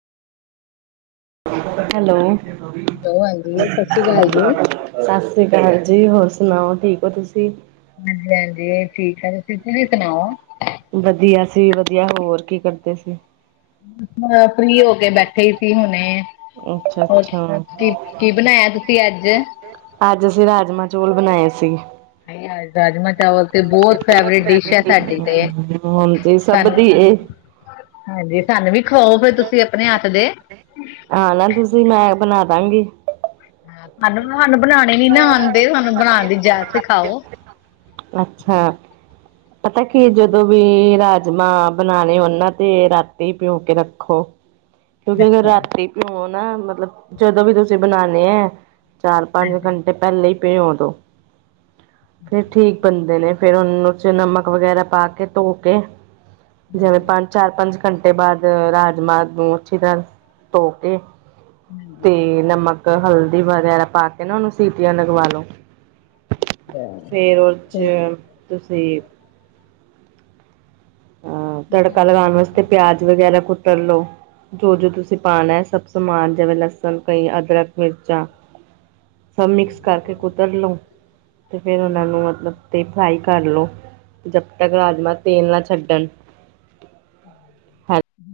Hello. Hello ਹਾਂਜੀ ਸਤਿ ਸ਼੍ਰੀ ਅਕਾਲ ਜੀ। ਸਤਿ ਸ੍ਰੀ ਅਕਾਲ ਜੀ, ਹੋਰ ਸੁਣਾਓ ਠੀਕ ਹੋ ਤੁਸੀਂ? ਵਧੀਆ ਜੀ, ਠੀਕ ਆ ਤੁਸੀਂ, ਤੁਸੀਂ ਸੁਣਾਓ? ਵਧੀਆ, ਅਸੀ ਵੀ ਵਧੀਆ। ਹੋਰ, ਕੀ ਕਰਦੇ ਸੀ? ਫ੍ਰੀ ਹੋਕੇ ਬੈਠੇ ਸੀ ਹੁਣੇ। ਅੱਛਾ ਹੋਰ, ਅੱਛਾ ਕੀ, ਕੀ ਬਣਾਇਆ ਤੁਸੀਂ ਅੱਜ? ਅੱਜ ਅਸੀਂ, ਰਾਜਮਾਂ-ਚੋਲ ਬਣਾਏ ਸੀਗੇ। ਰਾਜਮਾਂ ਚਾਵਲ ਤੇ ਬਹੁਤ ਫੇਵਰੇਟ ਡਿਸ਼ ਐ ਸਾਡੀ ਤੇ ਹੁਣ ਤੇ ਸਭ ਸਾਨ ਦੀ ਇਹ ਹਾਂਜੀ, ਸਾਨੂੰ ਵੀ ਖਵਾਓ ਫੇਰ ਤੁਸੀਂ ਆਪਣੇ ਹੱਥ ਦੇ। ਆ ਨਾ ਤੁਸੀਂ ਮੈਂ ਬਣਾ ਦਵਾਂਗੀ। ਸਾਨੂੰ ਸਾਨੂੰ ਬਣਾਣੇ ਨੀ ਨਾ ਆਂਦੇ ਸਾਨੂੰ ਬਣਾਣ ਦੀ ਜਾਂਚ ਸਿਖਾੳ। ਅੱਛਾ, ਪਤਾ ਕੀ ਜਦੋਂ ਵੀ ਰਾਜਮਾਂ ਬਣਾਣੇ ਹੋਣ ਤੇ ਰਾਤੀ ਪਿਉਂ ਕੇ ਰੱਖੋ। [inaudible] ਕਿਉਂਕਿ ਅਗਰ ਰਾਤੀ ਭਿਓ ਨਾ ਮਤਲਬ ਜਦੋਂ ਵੀ ਤੁਸੀਂ ਬਣਾਣੇ ਆ ਚਾਰ ਪੰਜ। ਹਾਂਜੀ ਘੰਟੇ ਪਹਿਲੇ ਹੀ ਪਿਓ ਦੋ। ਫਿਰ ਠੀਕ ਬਣਦੇ ਨੇ ਫੇਰ ਉਹ ਚ ਨਮਕ ਵਗੈਰਾ ਪਾ ਕੇ ਧੋ ਕੇ। ਜਿਵੇਂ ਹਾਂਜੀ ਪੰਜ ਚਾਰ ਪੰਜ ਘੰਟੇ ਬਾਅਦ ਰਾਜਮਾ ਨੂੰ ਅੱਛੀ ਤਰ੍ਹਾਂ ਧੋ ਕੇ। ਤੇ ਨਮਕ ਹਲਦੀ ਵਗੈਰਾ ਪਾ ਕੇ ਨਾ ਉਹਨੂੰ ਸੀਟੀਆਂ ਲਗਵਾ ਲੋ। ਹਾਂਜੀ। ਫੇਰ ਉਹ ਤੇ ਚ ਤੁਸੀਂ ਅ ਤੜਕਾ ਮਸਾਲੇ ਲਗਾਣ ਵਗੈਰਾ ਵਾਸਤੇ ਪਾਣੇ ਪਿਆਜ ਵਗੈਰਾ ਕੁੱਟਣ ਲਓ। ਜੋ ਜੋ ਤੁਸੀਂ ਪਾਣਾ ਐ ਸਭ ਸਮਾਨ ਜਿਵੇਂ ਲਸਣ ਕਈ ਅਦਰਕ, ਮਿਰਚਾਂ ਸਭ ਮਿਕਸ ਕਰਕੇ ਕੁਤਰ ਲਓ। ਤੇ ਫਿਰ ਉਹਨਾਂ ਨੂੰ ਮਤਲਬ ਤੇ ਫਰਾਈ ਕਰ ਲਓ ਜਦ ਤੱਕ ਰਾਜਮਹ ਤੇਲ ਨਾ ਛੱਡਣ